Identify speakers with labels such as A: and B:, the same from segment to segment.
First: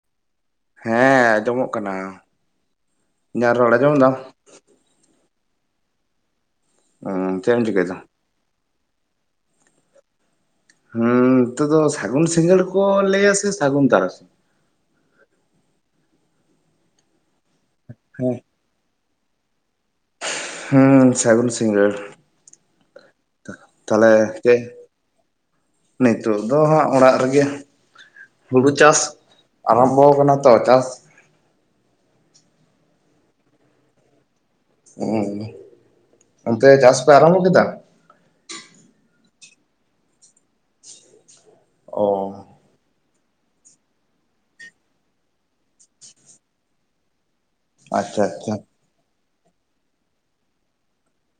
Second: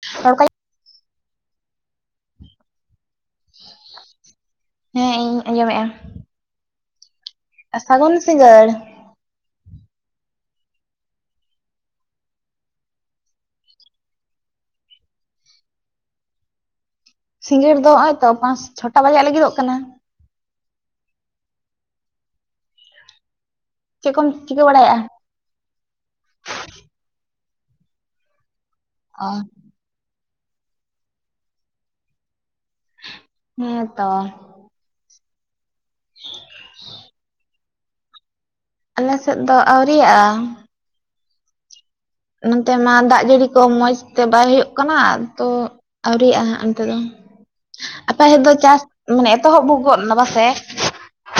A: [unintelligible]
B: ᱦᱮᱸ ᱟᱸᱡᱚᱢᱚᱜ ᱠᱟᱱᱟ ᱤᱧ ᱨᱚᱲ ᱟᱸᱡᱚᱢ ᱮᱫᱟ?
A: ᱦᱮᱸ ᱤᱧ ᱟᱸᱡᱚᱢᱮᱫᱼᱟ ᱾
B: [unintelligible]
A: ᱥᱟᱹᱜᱩᱱ ᱥᱤᱝᱜᱟᱹᱲ
B: ᱦᱮᱸ ᱱᱤᱛᱚᱜ ᱫᱚ ᱥᱟᱜᱩᱱ ᱥᱤᱸᱜᱟᱹᱲ ᱠᱚ ᱞᱟᱹᱭᱟ ᱥᱮ ᱥᱟᱜᱩᱱ ᱛᱟᱨᱥᱤ?
A: ᱥᱤᱸᱜᱟᱹᱲ ᱫᱚ ᱦᱚᱜᱭ ᱛᱚ
B: ᱦᱮᱸ
A: ᱯᱟᱸᱪ ᱪᱷᱚᱴᱟ ᱵᱟᱡᱟᱜ ᱞᱟᱹᱜᱤᱫᱚᱜ ᱠᱟᱱᱟ ᱾
B: ᱦᱮᱸ ᱥᱟᱹᱜᱩᱱ ᱥᱤᱝᱜᱟᱹᱲ ᱛᱟᱦᱚᱞᱮ
A: ᱪᱮᱫ ᱠᱚᱢ ᱪᱤᱠᱟᱹ ᱵᱟᱲᱟᱭᱮᱫᱼᱟ
B: [unintelligible] ᱱᱤᱛᱚᱜ ᱫᱚ ᱦᱟᱸᱜ ᱚᱲᱟᱜ ᱨᱮᱜᱮ ᱦᱩᱲᱩ ᱪᱟᱥ ᱟᱨᱟᱢᱵᱷᱚ ᱟᱠᱟᱱᱟ ᱛᱚ ᱪᱟᱥ
A: ᱦᱮᱸ ᱛᱚ
B: ᱚᱱᱛᱮ ᱪᱟᱥ ᱯᱮ ᱟᱨᱟᱢᱵᱷᱚ ᱠᱮᱫᱟ?
A: ᱟᱞᱮ ᱥᱮᱫ ᱫᱚ ᱟᱹᱣᱨᱤᱭᱟᱜᱼᱟ ᱾
B: ᱚ
A: ᱱᱚᱛᱮ ᱢᱟ ᱫᱟᱜ ᱡᱟᱹᱲᱤ ᱠᱚ ᱢᱚᱸᱡᱽ ᱛᱮ ᱵᱟᱭ ᱦᱩᱭᱩᱜ ᱠᱟᱱᱟ ᱛᱚ ᱟᱹᱣᱨᱤᱭᱟᱜ-ᱟ ᱚᱱᱛᱮ ᱫᱚ ᱾
B: ᱟᱪᱪᱷᱟ
A: ᱟᱯᱮ ᱥᱮᱫ ᱫᱚ
B: ᱟᱪᱪᱷᱟ
A: ᱪᱟᱥ ᱢᱟᱱᱮ ᱮᱛᱚᱦᱚᱵ ᱜᱚᱫ ᱱᱟ ᱵᱟᱟᱥᱮ?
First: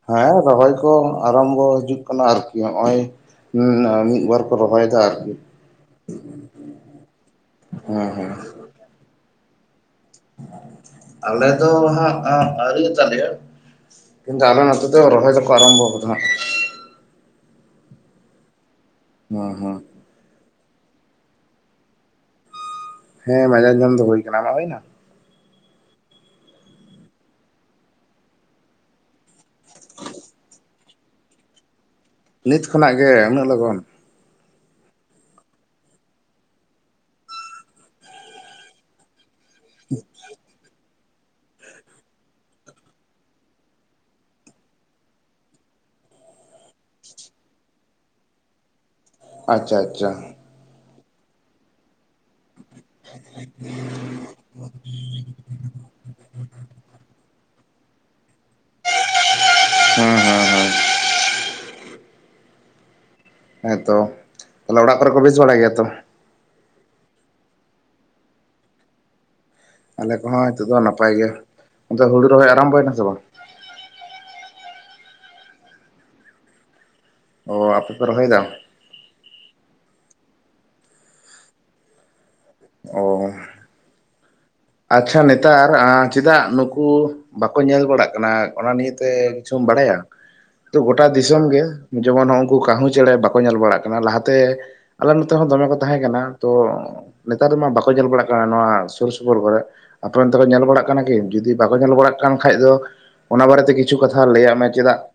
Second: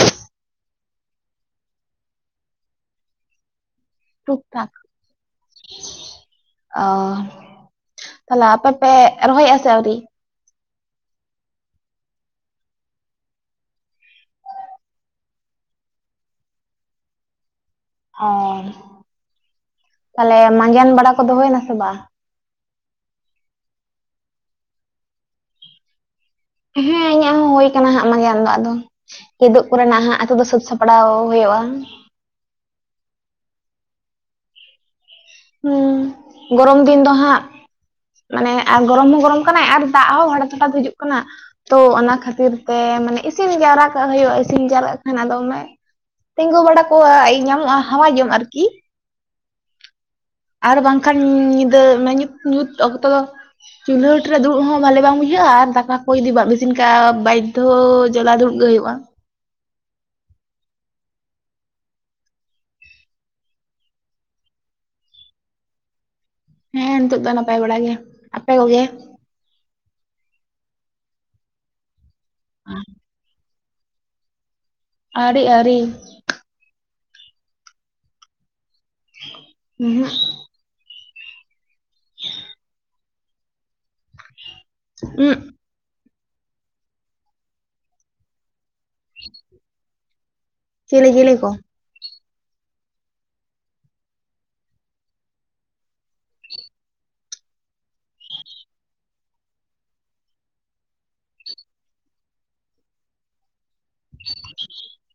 B: ᱦᱮᱸ ᱨᱚᱦᱚᱭ ᱠᱚ ᱟᱨᱟᱢᱵᱚ ᱦᱤᱡᱩᱜ ᱠᱟᱱᱟ ᱟᱨᱠᱤ ᱱᱚᱜ ᱚᱭ ᱢᱤᱫ
A: ᱴᱩᱠ
B: ᱵᱟᱨ ᱠᱚ
A: ᱴᱟᱠ
B: ᱨᱚᱦᱚᱭ ᱫᱟ ᱟᱨᱠᱤ
A: ᱚ
B: ᱦᱮᱸ ᱦᱮᱸ
A: ᱛᱟᱦᱞᱮ ᱟᱯᱮ ᱯᱮ ᱨᱚᱦᱚᱭᱮᱫᱼᱟ ᱥᱮ ᱟᱹᱣᱨᱤ
B: ᱟᱞᱮ ᱫᱚ ᱦᱜ ᱟᱹᱨᱤ ᱛᱟᱞᱮᱭᱟ ᱾ ᱠᱤᱱᱛᱩ ᱟᱞᱮ ᱱᱚᱛᱮ ᱫᱚ ᱨᱚᱦᱚᱭ ᱫᱚ ᱠᱚ ᱟᱨᱚᱢᱵᱷᱚ ᱟᱠᱟᱱᱟ ᱾
A: ᱟᱚᱸᱭ
B: ᱦᱮᱸ ᱦᱮᱸ
A: ᱛᱟᱦᱚᱞᱮ ᱢᱟᱸᱡᱟᱱ ᱵᱟᱲᱟ ᱠᱚ ᱫᱚ ᱦᱚᱭᱮᱱᱟ ᱥᱮ ᱵᱟᱝ?
B: ᱦᱮᱸ ᱢᱟᱡᱟᱱ ᱡᱚᱢ ᱫᱚ ᱦᱩᱭ ᱟᱠᱟᱱᱟ ᱟᱢᱟᱜ ᱦᱩᱭ ᱱᱟ?
A: ᱦᱮᱸ ᱤᱧᱟᱹᱜ ᱦᱚᱸ ᱦᱚᱭ ᱟᱠᱟᱱᱟ ᱦᱟᱜ ᱢᱟᱡᱟᱱ ᱫᱚ ᱟᱫᱚ ᱾ ᱠᱤᱫᱩᱜ ᱠᱚᱨᱮᱱᱟᱜ ᱦᱟᱜ ᱟᱛᱳ ᱫᱚ ᱥᱟᱹᱛ ᱥᱟᱯᱲᱟᱣ ᱦᱩᱭᱩᱜᱼᱟ ᱾
B: ᱱᱤᱛ ᱠᱷᱚᱱᱟᱜ ᱜᱮ ᱩᱱᱟᱹᱜ ᱞᱚᱜᱚᱱ?
A: ᱦᱩᱸ ᱜᱚᱨᱚᱢ ᱫᱤᱱ ᱫᱚ ᱦᱟᱸᱜ ᱢᱟᱱᱮ ᱟᱨ ᱜᱚᱨᱚᱢ ᱦᱚᱸ ᱜᱚᱨᱚᱢ ᱠᱟᱱᱟᱭ ᱟᱨ ᱫᱟᱜ ᱦᱚᱸ ᱦᱟᱲᱟ ᱛᱚᱴᱟᱛ ᱦᱤᱡᱩᱜ ᱠᱟᱱᱟ ᱾ ᱛᱚ ᱚᱱᱟ ᱠᱷᱟᱹᱛᱤᱨ ᱛᱮ ᱢᱟᱱᱮ ᱤᱥᱤᱱ ᱡᱟᱣᱨᱟ ᱠᱟᱜ ᱦᱩᱭᱩᱜᱼᱟ᱾ ᱤᱥᱤᱱ ᱡᱟᱣᱨᱟ-ᱜ ᱠᱷᱟᱱ ᱟᱫᱚᱢᱮ ᱛᱤᱸᱜᱩ ᱵᱟᱲᱟ ᱠᱚᱣᱟᱧᱟᱢᱚᱜᱼᱟ᱾ ᱦᱟᱣᱟ ᱡᱚᱝ ᱟᱨᱠᱤ
B: ᱟᱪᱪᱷᱟ ᱟᱪᱪᱷᱟ ᱾
A: ᱟᱨ ᱵᱟᱝᱠᱷᱟᱱ ᱧᱤᱫᱟᱹ ᱧᱩᱛ ᱧᱩᱛ ᱚᱠᱛᱚ ᱫᱚ, ᱪᱩᱞᱦᱟᱹ ᱴᱨᱮ ᱫᱩᱲᱩᱵ ᱦᱚᱸ ᱵᱷᱟᱞᱮ ᱵᱟᱝ ᱵᱩᱡᱟᱹᱜᱼᱟ᱾ ᱟᱨ ᱫᱟᱠᱟ ᱠᱚ ᱡᱩᱫᱤ ᱵᱟᱢ ᱤᱥᱤᱱ ᱠᱷᱟᱱᱡ ᱵᱟᱫᱽᱫᱷᱚ ᱡᱚᱞᱟ ᱫᱩᱲᱩᱵ ᱜᱮ ᱦᱩᱭᱩᱜᱼᱟ᱾
B: ᱦᱩᱸ ᱦᱩᱸ ᱦᱩᱸ ᱦᱮᱸ ᱛᱚ ᱛᱟᱦᱚᱞᱮ ᱚᱲᱟᱜ ᱠᱚᱨᱮ ᱠᱚ ᱵᱮᱥ ᱵᱟᱲᱟᱭ ᱜᱮᱭᱟ ᱛᱚ,
A: ᱦᱮᱸ ᱱᱤᱛᱚᱜ ᱫᱚ ᱱᱟᱯᱟᱭ ᱵᱟᱲᱟ ᱜᱮ ᱟᱯᱮ ᱠᱚᱜᱮ?
B: ᱟᱞᱮ ᱠᱚᱼᱦᱚᱸ ᱱᱤᱛᱳᱜ ᱫᱚ ᱱᱟᱯᱟᱭ ᱜᱮᱭᱟ ᱾ᱛᱮ ᱦᱩᱲᱩ ᱨᱚᱦᱚᱭ ᱟᱨᱟᱢᱵᱚᱭᱮᱱ-ᱟ ᱥᱮ ᱵᱟᱝ?
A: ᱟᱹᱣᱨᱤ ᱟᱹᱣᱨᱤ
B: ᱚ ᱟᱯᱮ ᱯᱮ ᱨᱚᱦᱚᱭ ᱫᱟ,
A: ᱦᱩᱸ ᱦᱩᱜ [unintelligible]
B: ᱚᱻ ᱟᱪᱪᱷᱟ
A: ᱩᱦᱩᱸᱜ
B: ᱱᱮᱛᱟᱨ, ᱪᱮᱫᱟᱜ ᱱᱩᱠᱩ ᱵᱟᱠᱚ ᱧᱮᱞ ᱵᱟᱲᱟᱜ ᱠᱟᱱᱟ ᱚᱱᱟ ᱱᱤᱭᱛᱮ ᱠᱤᱪᱷᱩᱢ ᱵᱟᱲᱟᱭᱟ? ᱛᱚ ᱜᱳᱴᱟ
A: ᱪᱮᱞᱮ ᱪᱮᱞᱮ ᱠᱚ
B: ᱫᱤᱥᱚᱢ ᱜᱮ, ᱡᱮᱢᱚᱱ ᱩᱱᱠᱩ ᱠᱟᱦᱩ ᱪᱮᱸᱬᱮᱸ ᱵᱟᱠᱚ ᱧᱮᱞ ᱵᱟᱲᱟᱜ ᱠᱟᱱᱟ ᱾ᱞᱟᱦᱟᱛᱮᱼ ᱟᱞᱮ ᱱᱚᱛᱮ ᱦᱚᱸ ᱫᱚᱢᱮ ᱠᱚ ᱛᱟᱦᱮᱸ ᱠᱟᱱᱟ ᱛᱚ ᱱᱮᱛᱟᱨ ᱫᱚᱢᱟ ᱵᱟᱠᱚ ᱧᱮᱞ ᱵᱟᱲᱟᱜ ᱠᱟᱱᱟ ᱱᱚᱣᱟ ᱥᱩᱨ ᱥᱩ ᱥᱩᱯᱩᱨ ᱠᱚᱨᱮ ᱟᱯᱮᱚᱱ ᱛᱮ ᱠᱚ ᱧᱮᱞ ᱵᱟᱲᱟᱜ ᱠᱟᱱᱟ ᱠᱤ ᱡᱩᱫᱤ ᱵᱟᱠᱚ ᱧᱮᱞ ᱵᱟᱲᱟᱜ ᱠᱟᱱ ᱠᱷᱟᱡ ᱫᱚ ᱚᱱᱟ ᱵᱟᱨᱮ ᱛᱮ ᱠᱤ ᱠᱤᱪᱷᱩ ᱠᱟᱛᱷᱟ ᱞᱟᱹᱭᱟᱜ ᱢᱮ ᱪᱮᱫᱟᱜᱼᱼ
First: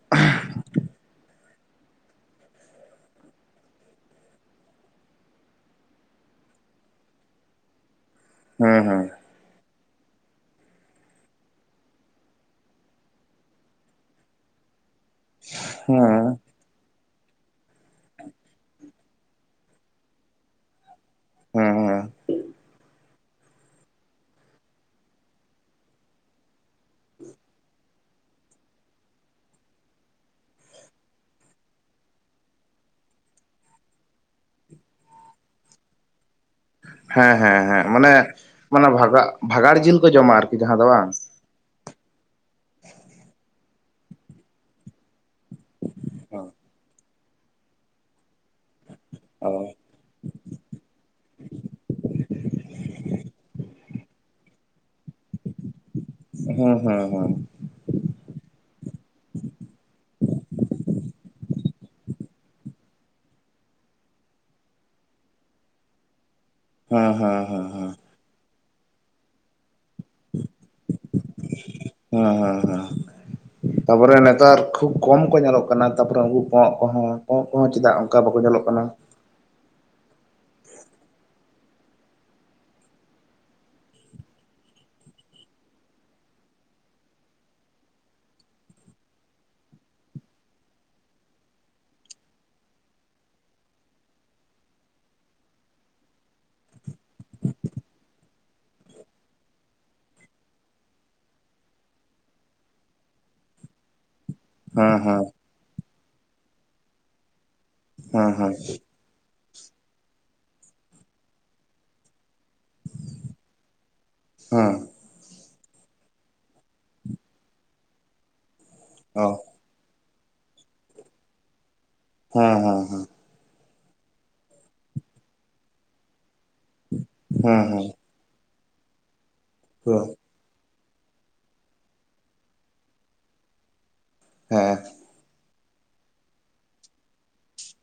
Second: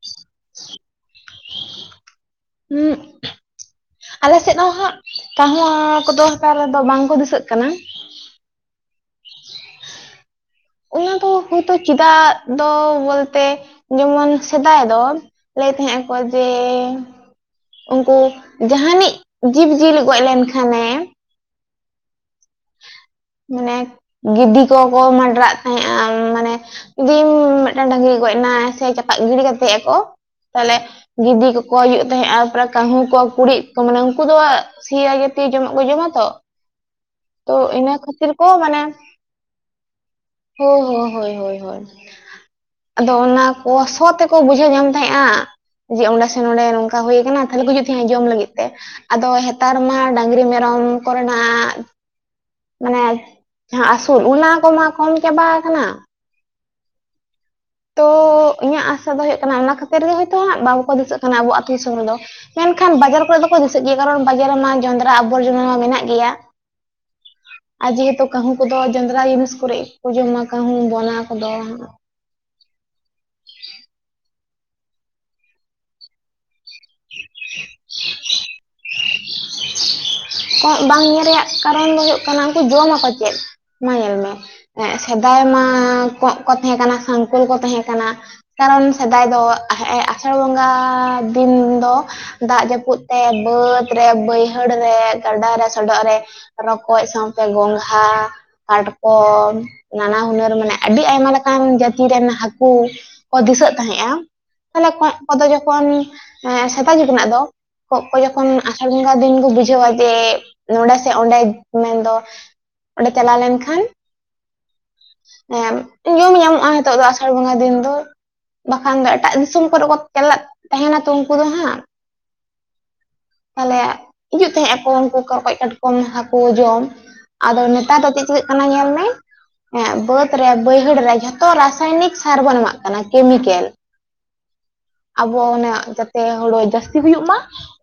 A: ᱦᱩᱸᱜ ᱟᱞᱮ ᱥᱮᱫ ᱦᱚᱸ ᱦᱟᱸᱜ, ᱠᱟᱹᱦᱩ ᱠᱚᱼᱫᱚ ᱦᱟᱛᱟᱨ ᱨᱮᱫᱚ ᱵᱟᱝᱠᱚ ᱫᱤᱥᱟᱹᱜ ᱠᱟᱱᱟ᱾
B: ᱦᱩᱸ ᱦᱩᱸ
A: ᱚᱱᱟ ᱫᱚ ᱦᱳᱭᱛᱳ ᱪᱮᱫᱟᱜ ᱫᱚ ᱵᱚᱞᱛᱮ ᱡᱮᱢᱚᱱ ᱥᱮᱫᱟᱭ ᱫᱚ, ᱞᱟᱹᱭ ᱮᱫ ᱛᱟᱦᱮᱸ ᱠᱚ
B: ᱦᱩᱸ
A: ᱡᱮ ᱩᱱᱠᱩ ᱡᱟᱦᱟᱱᱤᱡ ᱡᱤᱵᱽ ᱡᱤᱭᱟᱹᱞᱤ ᱜᱚᱡ ᱞᱮᱱᱠᱷᱟᱱᱮ
B: ᱦᱩᱸ ᱦᱩᱸ
A: ᱢᱟᱱᱮ ᱜᱤᱫᱤ ᱠᱚᱠᱚ ᱢᱟᱰᱨᱟᱜ ᱛᱟᱦᱮᱸᱜᱼᱟ ᱢᱟᱱᱮ, ᱡᱩᱫᱤᱢ ᱢᱤᱫᱴᱟᱝ ᱰᱟᱹᱝᱨᱤ ᱜᱚᱡ ᱮᱱᱟ ᱥᱮ ᱪᱟᱯᱟᱫ ᱜᱤᱲᱤ ᱠᱟᱛᱮᱜ ᱟᱠᱚ ᱛᱟᱦᱚᱞᱮ ᱜᱤᱫᱤ ᱠᱚᱠᱚ ᱦᱩᱭᱩᱜ ᱛᱟᱦᱮᱸᱜ-ᱟ ᱯᱨᱟ ᱠᱟᱹᱦᱩ ᱠᱚ ᱠᱩᱲᱤᱫ ᱠᱚ ᱢᱟᱱᱮ ᱩᱱᱠᱩ ᱫᱚ ᱥᱤᱭᱟ ᱡᱟᱹᱛᱤ ᱡᱚᱢᱟᱜ ᱠᱚ ᱡᱚᱢᱟ ᱛᱚᱼᱼ
B: ᱦᱮᱸ
A: ᱛᱚ
B: ᱦᱮᱸ ᱦᱮᱸ
A: ᱤᱱᱟᱹ
B: ᱢᱟᱱᱮ
A: ᱠᱷᱟᱹᱛᱤᱨ ᱠᱚ ᱢᱟᱱᱮ
B: ᱵᱷᱟᱜᱟᱜ ᱵᱷᱟᱜᱟᱲ ᱡᱤᱞ ᱠᱚ ᱡᱚᱢᱟ ᱟᱨᱠᱤ
A: ᱦ
B: ᱡᱟᱦᱟᱸ ᱫᱚ
A: ᱦ
B: ᱵᱟᱝ
A: ᱦᱳᱭ ᱦᱳᱭ [inaudible] ᱟᱫᱚ ᱚᱱᱟ ᱠᱚ ᱥᱚ ᱛᱮᱠᱚ ᱵᱩᱡᱷᱽᱟᱹᱣ ᱧᱟᱢ ᱛᱟᱦᱮᱸᱜᱼᱟ ᱾ ᱡᱮ ᱚᱸᱰᱮ ᱥᱮ ᱱᱚᱰᱮ ᱱᱚᱝᱠᱟ ᱦᱩᱭᱠᱟᱱᱟ᱾ ᱛᱟᱦᱞᱮ ᱠᱚ ᱦᱤᱡᱩᱜ ᱛᱟᱦᱮᱸᱜᱼᱟ ᱡᱚᱢ ᱞᱟᱹᱜᱤᱫ ᱛᱮ, ᱟᱫᱚ
B: ᱦᱩᱸ
A: ᱦᱮᱸᱛᱟᱨ ᱢᱟ ᱰᱟᱝᱨᱤ ᱢᱮᱨᱚᱢ ᱠᱚᱨᱮᱱᱟᱜ ᱢᱟᱱᱮ ᱡᱟᱦᱟᱸ ᱟᱹᱥᱩᱞ ᱚᱱᱟ ᱠᱚᱢᱟ ᱠᱚᱢ ᱪᱟᱵᱟ ᱠᱟᱱᱟ᱾
B: ᱦᱩᱸ ᱦᱩᱸ ᱦᱩᱸ
A: ᱛᱚ ᱤᱧᱟᱹᱜ ᱟᱥᱟ ᱛᱟᱸᱦᱮᱜ ᱠᱟᱱᱟ ᱚᱱᱟ ᱠᱷᱟᱹᱛᱤᱨ ᱜᱮ ᱦᱳᱭᱛᱚ ᱵᱟᱠᱚ ᱫᱤᱥᱟᱹᱜ ᱠᱟᱱᱟ ᱟᱵᱚ ᱟᱛᱳ ᱫᱤᱥᱚᱢ ᱨᱮᱫᱚ, ᱮᱱᱠᱷᱟᱱ ᱵᱟᱡᱟᱨ ᱠᱚᱨᱮ ᱫᱚᱠᱚ ᱫᱤᱥᱟᱹᱜ ᱜᱮᱭᱟ, ᱠᱟᱨᱚᱱ ᱵᱟᱡᱟᱨ ᱨᱮᱢᱟ ᱡᱚᱱᱰᱨᱟ ᱟᱵᱚᱨᱡᱚᱱᱟ ᱢᱟ ᱢᱮᱱᱟᱜ ᱜᱮᱭᱟ ᱾
B: ᱦᱩᱸ ᱦᱩᱸ ᱦᱩᱸ ᱦᱩᱸ
A: ᱠᱟᱹᱦᱩ ᱠᱚᱼᱫᱚ ᱡᱟᱸᱡᱨᱟ ᱡᱤᱱᱤᱥ ᱠᱚᱨᱮ ᱜᱮᱠᱚ ᱡᱚᱢᱟ ᱠᱟᱦᱩ ᱵᱚᱱᱟ ᱠᱚ-ᱫᱚ
B: ᱦᱩᱸ ᱦᱩᱸ ᱦᱩᱸ ᱛᱟᱯᱚᱨᱮ ᱱᱮᱛᱟᱨ ᱠᱷᱩᱵ ᱠᱚᱢ ᱠᱚ ᱧᱮᱞᱚᱜ ᱠᱟᱱᱟ ᱛᱟᱯᱚᱨᱮ ᱩᱱᱠᱩ ᱠᱚᱜ ᱠᱚᱦᱚᱸ ᱠᱚᱸᱜ ᱠᱚᱦᱚᱸ ᱪᱮᱫᱟᱜ ᱚᱱᱠᱟ ᱵᱟᱠᱚ ᱧᱮᱞᱚᱜ ᱠᱟᱱᱟ,
A: ᱠᱚᱸᱜ ᱵᱟᱝ ᱧᱮᱞ ᱨᱮᱭᱟᱜ ᱠᱟᱨᱚᱱ ᱫᱚ ᱦᱩᱭᱩᱜ ᱠᱟᱱᱟ ᱩᱱᱠᱩ ᱡᱚᱢ ᱟᱠᱚ ᱪᱮᱫ ᱢᱟ ᱧᱮᱞ ᱢᱮ, ᱮᱸᱜ ᱥᱮᱫᱟᱭ ᱢᱟ ᱠᱚᱜ ᱠᱚ ᱛᱟᱦᱮᱸ ᱠᱟᱱᱟ ᱥᱚᱝᱠᱩᱞ ᱠᱚ ᱛᱟᱦᱮᱸ ᱠᱟᱱᱟ ᱠᱟᱨᱚᱱ ᱥᱮᱫᱟᱭ ᱫᱚ ᱦᱮᱸᱜ-ᱮ ᱟᱥᱟᱲ ᱵᱚᱸᱜᱟ ᱫᱤᱱ ᱫᱚ᱾ ᱫᱟᱜ ᱡᱟᱹᱯᱩᱫ ᱛᱮ ᱵᱟᱹᱫ ᱨᱮ ᱵᱟᱹᱭᱦᱟᱹᱲ ᱨᱮ ᱜᱟᱰᱟ ᱨᱮ ᱥᱚᱰᱚᱜ ᱨᱮ ᱨᱚᱠᱚᱡ ᱥᱟᱶᱛᱮ ᱜᱚᱝᱜᱷᱟ ᱾ ᱠᱟᱴᱠᱚᱢ ᱱᱟᱱᱟ ᱦᱩᱱᱟᱹᱨ ᱢᱟᱱᱮ ᱟᱹᱰᱤ ᱟᱭᱢᱟ ᱞᱮᱠᱟᱱ ᱡᱟᱹᱛᱤ ᱨᱮᱱ ᱦᱟᱹᱠᱩ ᱠᱚ ᱫᱤᱥᱟᱹᱜ ᱛᱟᱦᱮᱸᱜᱼᱟ ᱚᱱᱮ
B: ᱦᱮᱸ
A: ᱠᱚᱸᱡ
B: ᱦᱮᱸ
A: ᱠᱚᱫᱚ ᱡᱚᱠᱷᱚᱱ ᱥᱮᱫᱟᱭ ᱡᱩᱜᱽ ᱨᱮᱱᱟᱜ ᱫᱚ ᱠᱚᱸᱜ ᱠᱚ
B: ᱦᱮᱸ
A: ᱡᱚᱠᱷᱚᱱ
B: ᱦᱮᱸ
A: ᱟᱥᱟᱲ ᱚᱠᱟ ᱫᱤᱱ ᱠᱚ ᱵᱩᱡᱷᱟᱹᱣᱟ ᱡᱮ ᱱᱚᱰᱮ ᱥᱮ ᱚᱸᱰᱮ ᱢᱮᱱᱫᱚ ᱚᱸᱰᱮ ᱪᱟᱞᱟᱣ ᱞᱮᱱᱠᱷᱟᱱ
B: ᱦᱮᱸ
A: ᱧᱩᱢ ᱧᱟᱢᱚᱜᱼᱟ ᱱᱤᱛᱚᱜ ᱫᱚ ᱟᱥᱟᱲ ᱵᱚᱸᱜᱟ ᱫᱤᱱ ᱫᱚ ᱵᱟᱠᱷᱟᱱ ᱫᱚ
B: ᱚ
A: ᱮᱴᱟᱜ ᱫᱤᱥᱚᱢ ᱠᱚᱨᱮ ᱠᱚ ᱪᱞᱟᱜ ᱛᱟᱦᱮᱱᱟ ᱛᱚ ᱩᱱᱠᱩ ᱫᱚ ᱦᱟᱸᱜ
B: ᱦᱮᱸ ᱦᱮᱸ ᱦᱮᱸ
A: ᱛᱟᱦᱚᱞᱮ ᱦᱤᱡᱩᱜ ᱛᱟᱸᱦᱮᱜ ᱟᱠᱚ ᱩᱱᱠᱩ ᱨᱚᱠᱚᱡ, ᱠᱟᱴᱠᱚᱢ, ᱦᱟᱹᱠᱩ ᱡᱚᱢ
B: ᱦᱮᱸ
A: ᱟᱫᱚ
B: ᱦᱮᱸ ᱦᱮᱸ
A: ᱱᱮᱛᱟᱨ ᱫᱚ ᱪᱮᱫ ᱪᱤᱠᱟᱹ ᱠᱟᱱᱟ ᱧᱮᱞ ᱢᱮ ᱮᱸ
B: ᱦᱳ
A: ᱵᱟᱹᱫᱽ ᱠᱷᱮᱛ ᱨᱮ ᱵᱟᱹᱭᱦᱟᱹᱲ ᱨᱮ ᱡᱷᱚᱛᱚ ᱨᱟᱥᱟᱭᱱᱤᱠ ᱥᱟᱨ ᱵᱚᱱ ᱮᱢᱟᱜ ᱠᱟᱱᱟ ᱠᱮᱢᱤᱠᱮᱞ
B: ᱦᱮᱸ
A: ᱟᱵᱚ ᱚᱱᱟ ᱡᱟᱛᱮ ᱦᱳᱲᱳ ᱡᱟᱹᱥᱛᱤ ᱦᱩᱭᱩᱜ ᱢᱟ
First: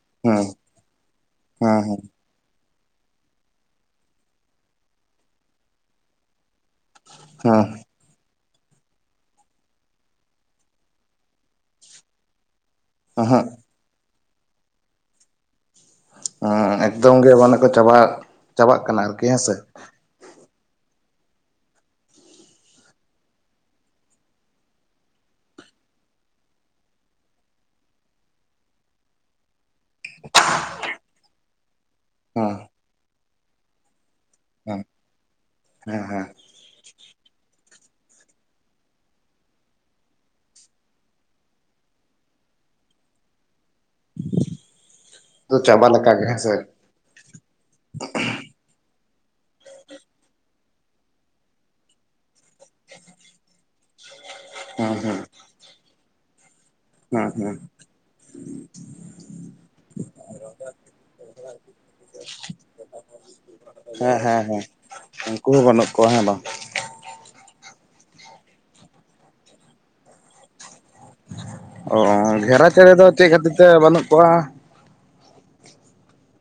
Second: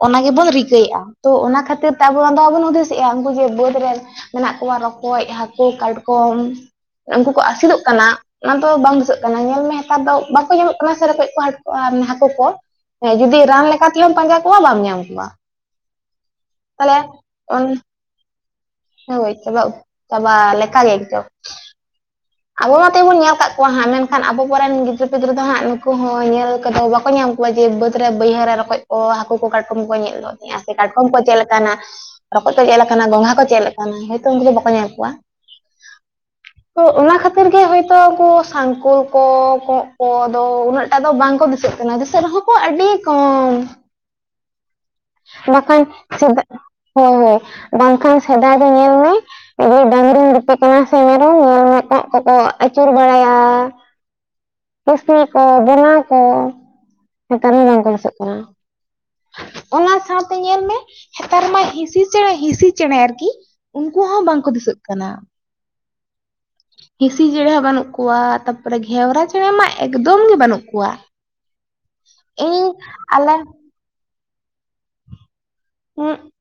A: ᱚᱱᱟ
B: ᱦᱮᱸ
A: ᱜᱮᱵᱚᱱ ᱨᱤᱠᱟᱹᱭᱮᱜᱼᱟ᱾ ᱛᱳ ᱚᱱᱟ
B: ᱦᱮᱸ
A: ᱠᱷᱟᱹᱛᱤᱨ
B: ᱦᱮᱸ
A: ᱛᱮ ᱟᱵᱚ ᱚᱱᱟᱫᱚ ᱵᱟᱵᱚᱱ ᱦᱩᱫᱤᱥᱮᱜᱼᱟ ᱩᱱᱠᱩ ᱡᱮ ᱵᱟᱹᱫᱽ ᱨᱮ ᱢᱮᱱᱟᱜ ᱠᱚᱣᱟ ᱨᱚᱠᱚᱡ, ᱦᱟᱹᱠᱳ, ᱠᱟᱴᱠᱚᱢ ᱩᱱᱠᱩ ᱠᱚ
B: ᱦᱮᱸ
A: ᱟᱥᱮᱫᱚᱜ ᱠᱟᱱᱟ ᱚᱱᱟ ᱫᱚ ᱵᱟᱝ ᱫᱤᱥᱟᱹᱜ ᱠᱟᱱᱟ ᱧᱮᱞ ᱢᱮ ᱦᱮᱛᱟᱨ ᱫᱚ ᱵᱟᱠᱚ ᱧᱮᱞᱚᱜ ᱠᱟᱱᱟ ᱥᱮ ᱨᱚᱠᱚᱡ ᱠᱚ ᱦᱟᱴ ᱦᱟᱹᱠᱳ ᱠᱚ ᱦᱮᱸ
B: ᱚᱦᱚᱸᱜ
A: ᱡᱩᱫᱤ ᱨᱟᱱ ᱞᱮᱠᱟ ᱛᱮᱦᱢ ᱯᱟᱸᱡᱟ ᱠᱚᱣᱟ ᱵᱟᱢ ᱧᱟᱢ ᱠᱚᱣᱟ
B: ᱦᱚᱸ
A: ᱛᱟᱦᱞᱮ
B: ᱮᱠᱫᱚᱢ ᱜᱮ ᱢᱟᱱᱮ ᱠᱚ ᱪᱟᱵᱟ ᱪᱟᱵᱟᱜ ᱠᱟᱱᱟ ᱟᱨᱠᱤ ᱦᱮᱸᱥᱮ
A: ᱛᱵᱟ ᱞᱮᱠ ᱜᱮ ᱮᱠᱫᱚᱢ ᱟᱵᱚ ᱢᱟᱛᱮ ᱵᱚᱱ ᱧᱮᱞ ᱠᱟᱜ ᱠᱚᱣᱟ ᱦᱟᱸᱜ ᱢᱮᱱᱠᱷᱟᱱ ᱟᱵᱚ ᱠᱚᱚᱨᱱ ᱜᱤᱫᱽᱨᱟᱹ ᱯᱤᱫᱽᱨᱟᱹ ᱫᱚ ᱦᱟᱸᱜ ᱱᱩᱠᱩ ᱦᱚᱸ ᱧᱮᱞ ᱠᱚᱫᱚ ᱵᱟᱠᱚ ᱧᱟᱢ ᱠᱚᱣᱟ ᱡᱮ ᱵᱟᱹᱫᱽ ᱨᱮ ᱵᱟᱹᱭᱦᱟᱹ ᱨᱮ ᱨᱚᱠᱚᱡ ᱠᱚ ᱦᱟᱠᱳ ᱠᱚ ᱠᱟᱴ ᱠᱚᱢ ᱠᱚ ᱧᱮᱞ ᱜᱚᱫ ᱢᱮᱭᱟ ᱥᱮ ᱠᱟᱴᱠᱚᱢ ᱠᱚ ᱪᱮᱫ ᱞᱮᱠᱟᱱᱟ ᱨᱚᱠᱚᱡ
B: ᱦᱮᱸ
A: ᱠᱚ ᱪᱮᱫ ᱞᱮᱠᱟᱱᱟ ᱜᱚᱝᱜᱷᱟ ᱠᱚ ᱪᱮᱫ ᱞᱮ ᱠᱟᱱᱟ ᱦᱭᱛᱚ ᱩᱱᱠᱩ ᱫᱚ ᱵᱟᱠᱚ
B: ᱦᱮᱸ
A: ᱧᱮᱞ ᱠᱚᱣᱟ
B: ᱦᱮᱸ ᱦᱮᱸ
A: ᱛᱚ ᱚᱱᱟ ᱠᱷᱟᱹᱛᱤᱨ ᱜᱮ ᱦᱳᱭᱛᱚ ᱩᱱᱠᱩ ᱥᱟᱝᱠᱳᱞ ᱠᱚ ᱠᱚᱸᱜ ᱠᱚᱫᱚ ᱩᱱᱟᱹᱜ ᱴᱟᱜ ᱫᱚ ᱵᱟᱝ ᱠᱚ ᱫᱤᱥᱟᱹᱜ ᱠᱟᱱᱟ ᱫᱤᱥᱟᱹᱜ ᱨᱮᱦᱚᱸ ᱠᱚ ᱟᱹᱰᱤ ᱠᱚᱢ
B: ᱛᱚ
A: ᱵᱟᱠᱷᱟᱱ
B: ᱪᱟᱵᱟ ᱞᱮᱠᱟ ᱜᱮ
A: ᱥᱮᱫᱟ
B: ᱦᱮᱸᱥᱮ
A: ᱦᱳᱭ ᱦᱳᱭ ᱵᱟᱝᱠᱷᱟᱱ ᱥᱮᱫᱟᱭ ᱫᱚ ᱧᱮᱞ ᱢᱮ [unintelligible] ᱢᱤᱫ ᱵᱟᱹᱲ ᱰᱟᱝᱨᱤᱧ ᱜᱩᱯᱤ ᱠᱟᱱᱟ ᱥᱮ ᱢᱮᱨᱚᱢ ᱧᱮᱞᱢᱮ ᱠᱚᱸᱜ ᱠᱚᱠᱚ ᱟᱹᱪᱩᱨ ᱵᱟᱲᱟᱭᱟ [unintelligible]
B: ᱦᱮᱸ ᱦᱮᱸ
A: ᱯᱟᱹᱥᱤᱭᱟᱠᱚ ᱵᱮᱱᱟᱣ ᱠᱚ
B: ᱦᱮᱸ
A: ᱱᱮᱛᱟᱨ
B: ᱦᱮᱸ
A: ᱦᱚᱸ ᱵᱟᱝᱠᱚ ᱫᱤᱥᱟᱹᱜ ᱠᱟᱱᱟ ᱚᱱᱟ ᱥᱟᱶᱛᱮ ᱧᱮᱞ ᱢᱮ ᱱᱮᱛᱟᱨ ᱢᱟ ᱦᱸᱤᱥᱥᱤ ᱪᱮᱬᱮ ᱦᱤᱸᱤᱥᱥᱤ ᱪᱮᱬᱮ ᱟᱨᱠᱤ ᱩᱱᱠᱩ ᱦᱚᱸ ᱵᱟᱝᱠᱚ ᱫᱤᱥᱟᱹᱜ ᱠᱟᱱᱟ
B: ᱱᱩᱜ ᱠᱚᱣᱟ ᱦᱮᱸ ᱵᱟᱝ
A: ᱦᱤᱸᱥᱤ ᱪᱮᱬᱮ ᱦᱚᱸ ᱵᱟᱹᱱᱩᱜ ᱠᱚᱣᱟ ᱛᱟᱨᱯᱚᱨᱮ ᱜᱷᱮᱣᱨᱟ ᱪᱮᱬᱮ ᱢᱟ ᱮᱠᱫᱚᱢ ᱜᱮ ᱵᱟᱹᱱᱩᱜ ᱠᱚᱣᱟ
B: ᱚ
A: ᱤᱧ
B: ᱜᱷᱮᱣᱨᱟ ᱪᱮᱬᱮ ᱫᱚ ᱪᱮᱫ
A: ᱟᱞᱮ
B: ᱠᱷᱟᱹᱛᱤᱨ ᱛᱮ ᱵᱟᱹᱱᱩᱜ ᱠᱚᱣᱟ
A: ᱦᱩᱸᱜ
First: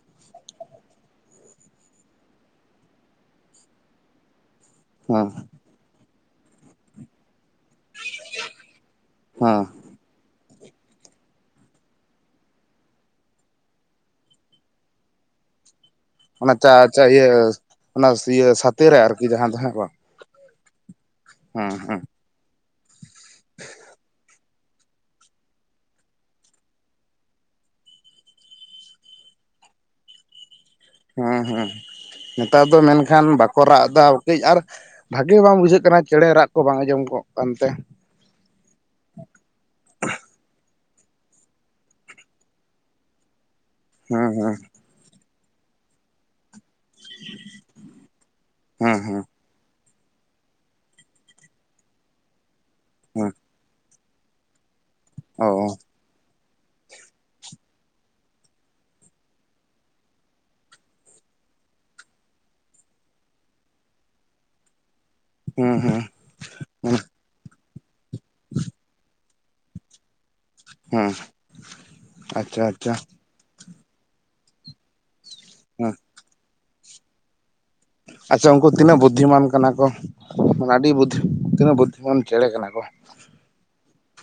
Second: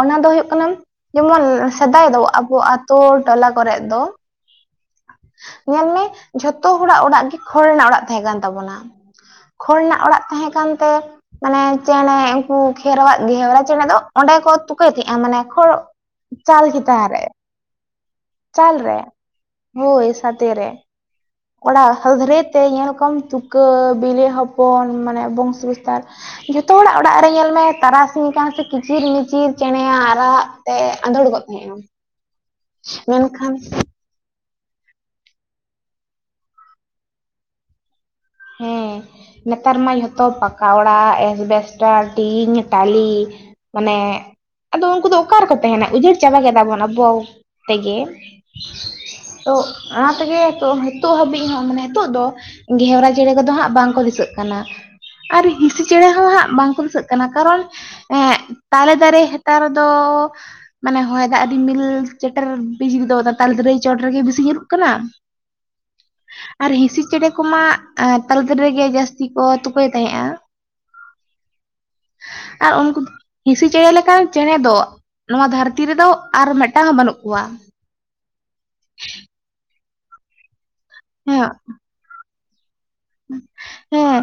A: ᱚᱱᱟ ᱫᱚ ᱦᱳᱭᱳᱜ ᱠᱟᱱᱟ ᱡᱮᱢᱚᱱ ᱥᱮᱫᱟᱭ ᱫᱚ ᱟᱵᱚ ᱟᱛ ᱴᱚᱞᱟ ᱠᱚᱨᱮᱜ ᱫᱚ
B: ᱦᱚᱸ
A: ᱧᱮᱞ ᱢᱮ ᱡᱷᱚᱛᱚ ᱦᱚᱲᱟᱜ ᱚᱲᱟᱜ ᱜᱮ ᱠᱷᱚᱲ ᱨᱮᱱᱟᱜ ᱚᱲᱟᱜ ᱛᱟᱦᱮ ᱠᱟᱱ ᱛᱟᱵᱚᱱᱟ
B: ᱦᱩᱸ
A: ᱚᱲ ᱨᱮᱱᱟᱜ ᱚᱲᱟᱜ ᱛᱟᱸᱦᱮ ᱠᱟᱱ ᱛᱮ ᱢᱟᱱᱮ ᱪᱮᱬᱮ ᱩᱱᱠᱩ ᱠᱷᱮᱨᱣᱟᱜ ᱜᱷᱮᱣᱨᱟ ᱪᱮᱬᱮ ᱫᱚ ᱚᱸᱰᱮ ᱠᱚ ᱛᱩᱠᱟᱹᱭ ᱛᱟᱦᱮᱸᱜᱼᱟ ᱢᱟᱱᱮ ᱠᱷᱚᱲ
B: ᱚᱱᱟ
A: ᱪᱟᱞ
B: ᱪᱟ
A: ᱪᱮᱛᱟᱱ
B: ᱪᱟ
A: ᱨᱮ
B: ᱤᱭᱟᱹ ᱚᱱᱟ ᱤᱭᱟᱹ ᱥᱟᱛᱮ ᱨᱮ ᱟᱨᱠᱤ ᱡᱟᱦᱟᱸ ᱫᱚ ᱦᱟᱸᱜ ᱵᱟᱝ
A: ᱦᱳᱭ ᱥᱟᱛᱮ ᱨᱮ
B: ᱦᱮᱸ
A: ᱠᱚᱲᱟ
B: ᱦᱮᱸ
A: ᱦᱟᱹᱞᱫᱲᱷᱨᱮ ᱛᱮ ᱧᱮᱞ ᱠᱚᱢ ᱛᱩᱠᱟᱹ ᱵᱤᱞᱮ ᱦᱚᱯᱚᱱ ᱢᱟᱱᱮ ᱵᱚᱝᱥᱚ ᱵᱤᱥᱛᱟᱨ ᱡᱷᱚᱛᱚ ᱦᱚᱲᱟᱜ ᱚᱲᱟᱜ ᱨᱮ ᱧᱮᱞ ᱢᱮ ᱛᱟᱨᱟᱥᱤᱧ ᱠᱟᱱ ᱥᱮ ᱠᱤᱪᱤᱨ ᱢᱤᱪᱤᱨ ᱪᱮᱬᱮ ᱟᱜ ᱨᱟᱜᱽ ᱛᱮ ᱟᱸᱫᱳᱲ
B: ᱦᱮᱸ
A: ᱜᱚᱫ
B: ᱦᱮᱸ
A: ᱢᱮᱭᱟ
B: ᱱᱮᱛᱟᱨ ᱫᱚ ᱢᱮᱱᱠᱷᱟᱱ ᱵᱟᱠᱚ ᱨᱟᱜ ᱫᱟ ᱠᱟᱹᱡ ᱟᱨ ᱵᱷᱟᱜᱮ ᱵᱟᱝ ᱵᱩᱡᱷᱟᱹᱜ ᱠᱟᱱᱟ ᱪᱮᱬᱮ ᱟᱜ ᱨᱟᱜ ᱠᱚ ᱵᱟᱝ ᱟᱸᱡᱚᱢ ᱠᱚᱜ ᱠᱟᱱᱛᱮ
A: ᱦᱮᱸ ᱱᱮᱛᱟᱨ ᱢᱟ ᱡᱷᱚᱛᱚ ᱯᱟᱠᱟ ᱚᱲᱟᱜ ᱮᱥᱵᱮᱥᱴᱟᱨ ᱴᱤᱧ ᱴᱟᱞᱤ ᱚᱱᱮ
B: ᱦᱮᱸ ᱦᱮᱸ
A: ᱟᱫᱚ ᱩᱱᱠᱩ ᱫᱚ ᱚᱠᱟ ᱨᱮᱠᱚ ᱛᱟᱦᱮᱱᱟ ᱩᱡᱟᱹᱲ ᱪᱟᱵᱟ ᱠᱮᱫᱟ ᱵᱚᱱᱵ ᱯᱚᱣ ᱛᱮᱜᱮ
B: ᱦᱮᱸ ᱦᱮᱸ
A: ᱛᱚ ᱚᱱᱟ ᱛᱮᱜᱮ ᱛᱚ ᱱᱤᱛᱚᱜ ᱦᱟᱹᱵᱤᱡ ᱦᱚᱸ ᱢᱟᱱᱮ ᱱᱤᱛᱚᱜ ᱫᱚ ᱜᱷᱮᱣᱨᱟ
B: ᱦᱮᱸ
A: ᱪᱮᱬᱮ ᱠᱚᱫᱚ ᱦᱟᱸᱜ ᱵᱟᱝᱠᱚ ᱫᱤᱥᱟᱹᱜ ᱠᱟᱱᱟ ᱟᱨ
B: ᱚ
A: ᱦᱤᱸᱥᱤ ᱪᱮᱬᱮ ᱦᱚᱸ ᱦᱟᱸᱜ ᱵᱟᱝᱠᱚ ᱫᱤᱥᱟᱹᱜ ᱠᱟᱱᱟ ᱠᱟᱨᱚᱱ ᱮᱸ ᱛᱟᱞᱮ ᱫᱟᱨᱮ ᱦᱮᱛᱟᱨ ᱫᱚ ᱢᱟᱱᱮ ᱦᱚᱭ ᱫᱟᱜ ᱫᱤᱢᱤᱞ ᱪᱮᱴᱮᱨ ᱵᱤᱡᱽᱞᱤ ᱫᱚ ᱛᱟᱞᱮ ᱫᱟᱨᱮ ᱪᱚᱴ ᱨᱮᱜᱮ ᱵᱮᱥᱤ ᱧᱩᱨᱩᱜ ᱠᱟᱱᱟ
B: ᱦᱩᱸ ᱦᱩᱸ
A: ᱟᱨ ᱦᱸᱤᱥᱤ ᱪᱮᱬᱮ ᱠᱚᱢᱟ ᱛᱟᱞᱮ ᱫᱟᱨᱮᱜᱮ ᱡᱟᱹᱥᱛᱤ ᱠᱚ ᱛᱩᱠᱟᱹᱭᱮᱜ ᱛᱟᱦᱮᱸᱜᱼᱟ
B: ᱦᱮᱸ ᱟᱪᱪᱷᱟ
A: ᱟᱨ
B: ᱟᱪᱪᱷᱟ
A: ᱩᱱᱠᱩ ᱦᱤᱸᱥᱤ ᱪᱮᱬᱮ ᱞᱮᱠᱟᱱ ᱪᱮᱬᱮ ᱫᱚ ᱱᱚᱣᱟ ᱫᱷᱟᱹᱨᱛᱤ
B: ᱦᱮᱸ
A: ᱨᱮᱫᱚ ᱟᱨ ᱢᱮᱫᱴᱟᱝ ᱦᱚᱸ ᱵᱟᱹᱱᱩᱜ ᱠᱚᱣᱟ
B: ᱟᱪᱪᱷᱟ ᱩᱝᱠᱩ ᱛᱤᱱᱟᱹᱜ ᱵᱩᱫᱽᱫᱷᱤᱢᱟᱱ ᱠᱟᱱᱟ ᱠᱚ ᱢᱟᱱᱮ ᱟᱹᱰᱤ ᱵᱩᱫᱽᱫᱷᱤ
A: ᱦᱮᱸ
B: ᱛᱤᱱᱟᱹᱜ ᱵᱩᱫᱷ ᱢᱟᱱ ᱪᱮᱬᱮ ᱠᱟᱱᱟ ᱠᱚ
A: ᱦᱮᱸ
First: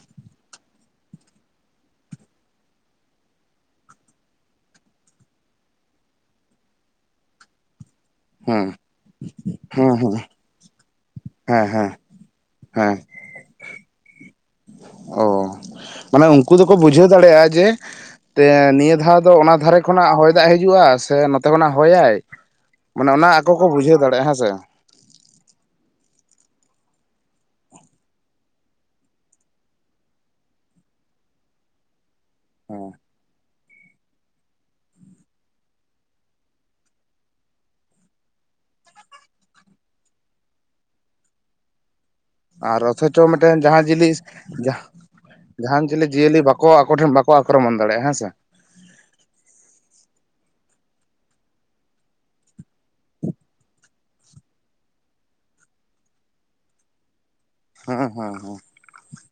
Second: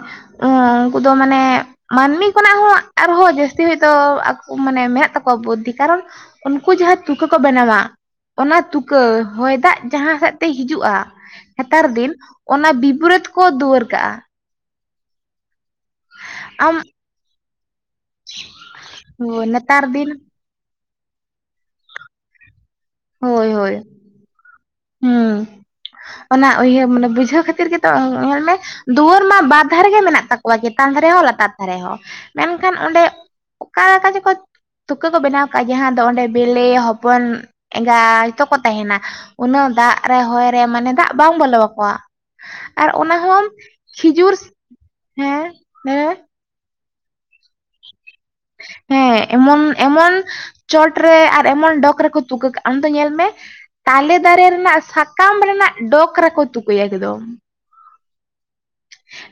A: ᱩᱝᱠᱩ ᱫᱚ ᱢᱟᱱᱮ ᱢᱟᱹᱱᱢᱤ ᱠᱷᱚᱱᱟᱜ ᱦᱚᱸ ᱟᱨᱦᱚᱸ ᱡᱟᱹᱥᱛᱤ ᱦᱚᱭᱛᱳ ᱟᱠᱚ ᱢᱟᱱᱮ ᱢᱮᱱᱟᱜ ᱛᱟᱠᱚᱣᱟ ᱵᱩᱫᱽᱫᱷᱤ ᱠᱟᱨᱚᱱ ᱩᱱᱠᱩ ᱡᱟᱦᱟᱸ ᱛᱩᱠᱟᱹ ᱠᱚ ᱵᱮᱱᱟᱣᱟ ᱚᱱᱟ
B: ᱦᱮᱸ
A: ᱛᱩᱠᱟᱹ ᱦᱚᱭ ᱫᱟᱜ
B: ᱦᱮᱸ
A: ᱡᱟᱦᱟᱸ
B: ᱦᱮᱸ
A: ᱥᱮᱫ ᱛᱮ ᱦᱤᱡᱩᱜᱼᱟ
B: ᱦᱮᱸ
A: ᱦᱮᱛᱟᱨ
B: ᱦᱮᱸ
A: ᱫᱤᱱ ᱚᱱᱟ
B: ᱦᱮᱸ
A: ᱵᱤᱯᱚᱨᱤᱛ ᱠᱚ ᱫᱩᱣᱟᱹᱨ ᱠᱟᱜᱼᱟ
B: ᱚ ᱢᱟᱱᱮ ᱩᱝᱠᱩ ᱫᱚᱠᱚ
A: ᱟᱢ
B: ᱵᱩᱡᱷᱟᱹᱣ ᱫᱟᱲᱮᱭᱟᱜᱼᱟ ᱡᱮ ᱛᱮ ᱱᱤᱭᱟᱹ ᱫᱷᱟᱣ ᱫᱚ ᱚᱱᱟ ᱫᱷᱟᱨᱮ
A: ᱱᱮᱛᱟᱨ ᱫᱤᱱ
B: ᱠᱷᱚᱱᱟᱜ ᱦᱚᱭ ᱫᱟᱜ ᱦᱤᱡᱩᱜᱼᱟ ᱥᱮ ᱱᱚᱛᱮ ᱠᱷᱚᱱᱟᱜ ᱦᱚᱭᱟᱭ ᱢᱟᱱᱮ ᱚᱱᱟ
A: ᱦᱳᱭ
B: ᱟᱠᱚ ᱠᱚ
A: ᱦᱳᱭ
B: ᱵᱩᱡᱷᱟᱹᱣ ᱫᱟᱲᱮᱭᱟᱜᱼᱟ ᱦᱮᱸ ᱥᱮ
A: ᱦᱩᱸ ᱚᱱᱟ ᱚᱭᱟᱹ ᱢᱟᱱᱮ ᱵᱩᱡᱷᱟᱹᱣ ᱠᱷᱟᱹᱛᱤᱨ ᱜᱮᱛᱚ ᱧᱮᱞ ᱢᱮ ᱫᱩᱣᱟᱹᱨ ᱢᱟ ᱵᱟᱨ ᱫᱷᱟᱨᱮ ᱜᱮ ᱢᱮᱱᱟᱜ ᱛᱟᱠᱚᱣᱟ ᱪᱮᱛᱟᱱ ᱫᱷᱟᱨᱮ ᱦᱚᱸ ᱞᱟᱛᱟᱨ ᱫᱷᱟᱨᱮ ᱦᱚᱸ ᱢᱮᱱᱠᱷᱟᱱ
B: ᱦᱮᱸ
A: ᱚᱸᱰᱮ ᱚᱠᱟᱞᱮᱠᱟ ᱪᱚᱠᱚ ᱛᱩᱠᱟᱹ ᱠᱚ ᱵᱮᱱᱟᱣ ᱠᱟᱜᱼᱟ ᱡᱟᱦᱟᱸ ᱫᱚ ᱚᱸᱰᱮ ᱵᱮᱞᱮ ᱦᱚᱯᱚᱱ ᱮᱸᱜᱟ ᱡᱚᱛᱚ ᱠᱚ ᱛᱟᱦᱮᱱᱟ ᱩᱱᱟᱹᱜ ᱫᱟᱜ ᱨᱮ ᱦᱚᱭ ᱨᱮ ᱢᱟᱱᱮ ᱫᱟᱜ ᱵᱟᱝ ᱵᱚᱞᱚᱣᱟᱠᱚᱣᱟ
B: ᱟᱨ ᱚᱛᱷᱚᱪᱚ ᱢᱮᱫᱴᱮᱱ ᱡᱟᱦᱟᱸ ᱡᱤᱞᱤᱥ
A: ᱠᱷᱤᱡᱩᱨ
B: ᱡᱟᱦ
A: ᱦᱮᱸ
B: ᱡᱟᱦᱟᱱ ᱡᱤᱞᱤ
A: ᱦᱮᱸ
B: ᱡᱤᱭᱟᱹᱞᱤ ᱵᱟᱠᱚ ᱟᱠ ᱟᱠᱚ ᱴᱷᱮᱱ ᱵᱟᱠᱚ ᱟᱠᱨᱚᱢᱚᱱ ᱫᱟᱲᱭᱟᱜᱼᱟ ᱦᱮᱸ ᱥᱮ
A: ᱦᱮᱸ ᱮᱢᱚᱱ ᱮᱢᱚᱱ ᱪᱚᱴ ᱨᱮ ᱟᱨ ᱮᱢᱚᱱ ᱰᱚᱠᱽ ᱨᱮᱠᱚ ᱛᱩᱠᱟᱹ ᱠᱟᱜᱼᱟ ᱟᱢ ᱫᱚ ᱧᱮᱞ ᱢᱮ ᱛᱟᱞᱮ ᱫᱟᱨᱮ ᱨᱮᱱᱟᱜ ᱥᱟᱠᱟᱢ ᱨᱮᱱᱟᱜ ᱰᱚᱠ ᱨᱮᱠᱚ ᱛᱩᱠᱟᱹᱭᱟ ᱮᱠᱫᱚᱢ
B: ᱦᱮᱸ ᱦᱩᱸ ᱦᱩᱸ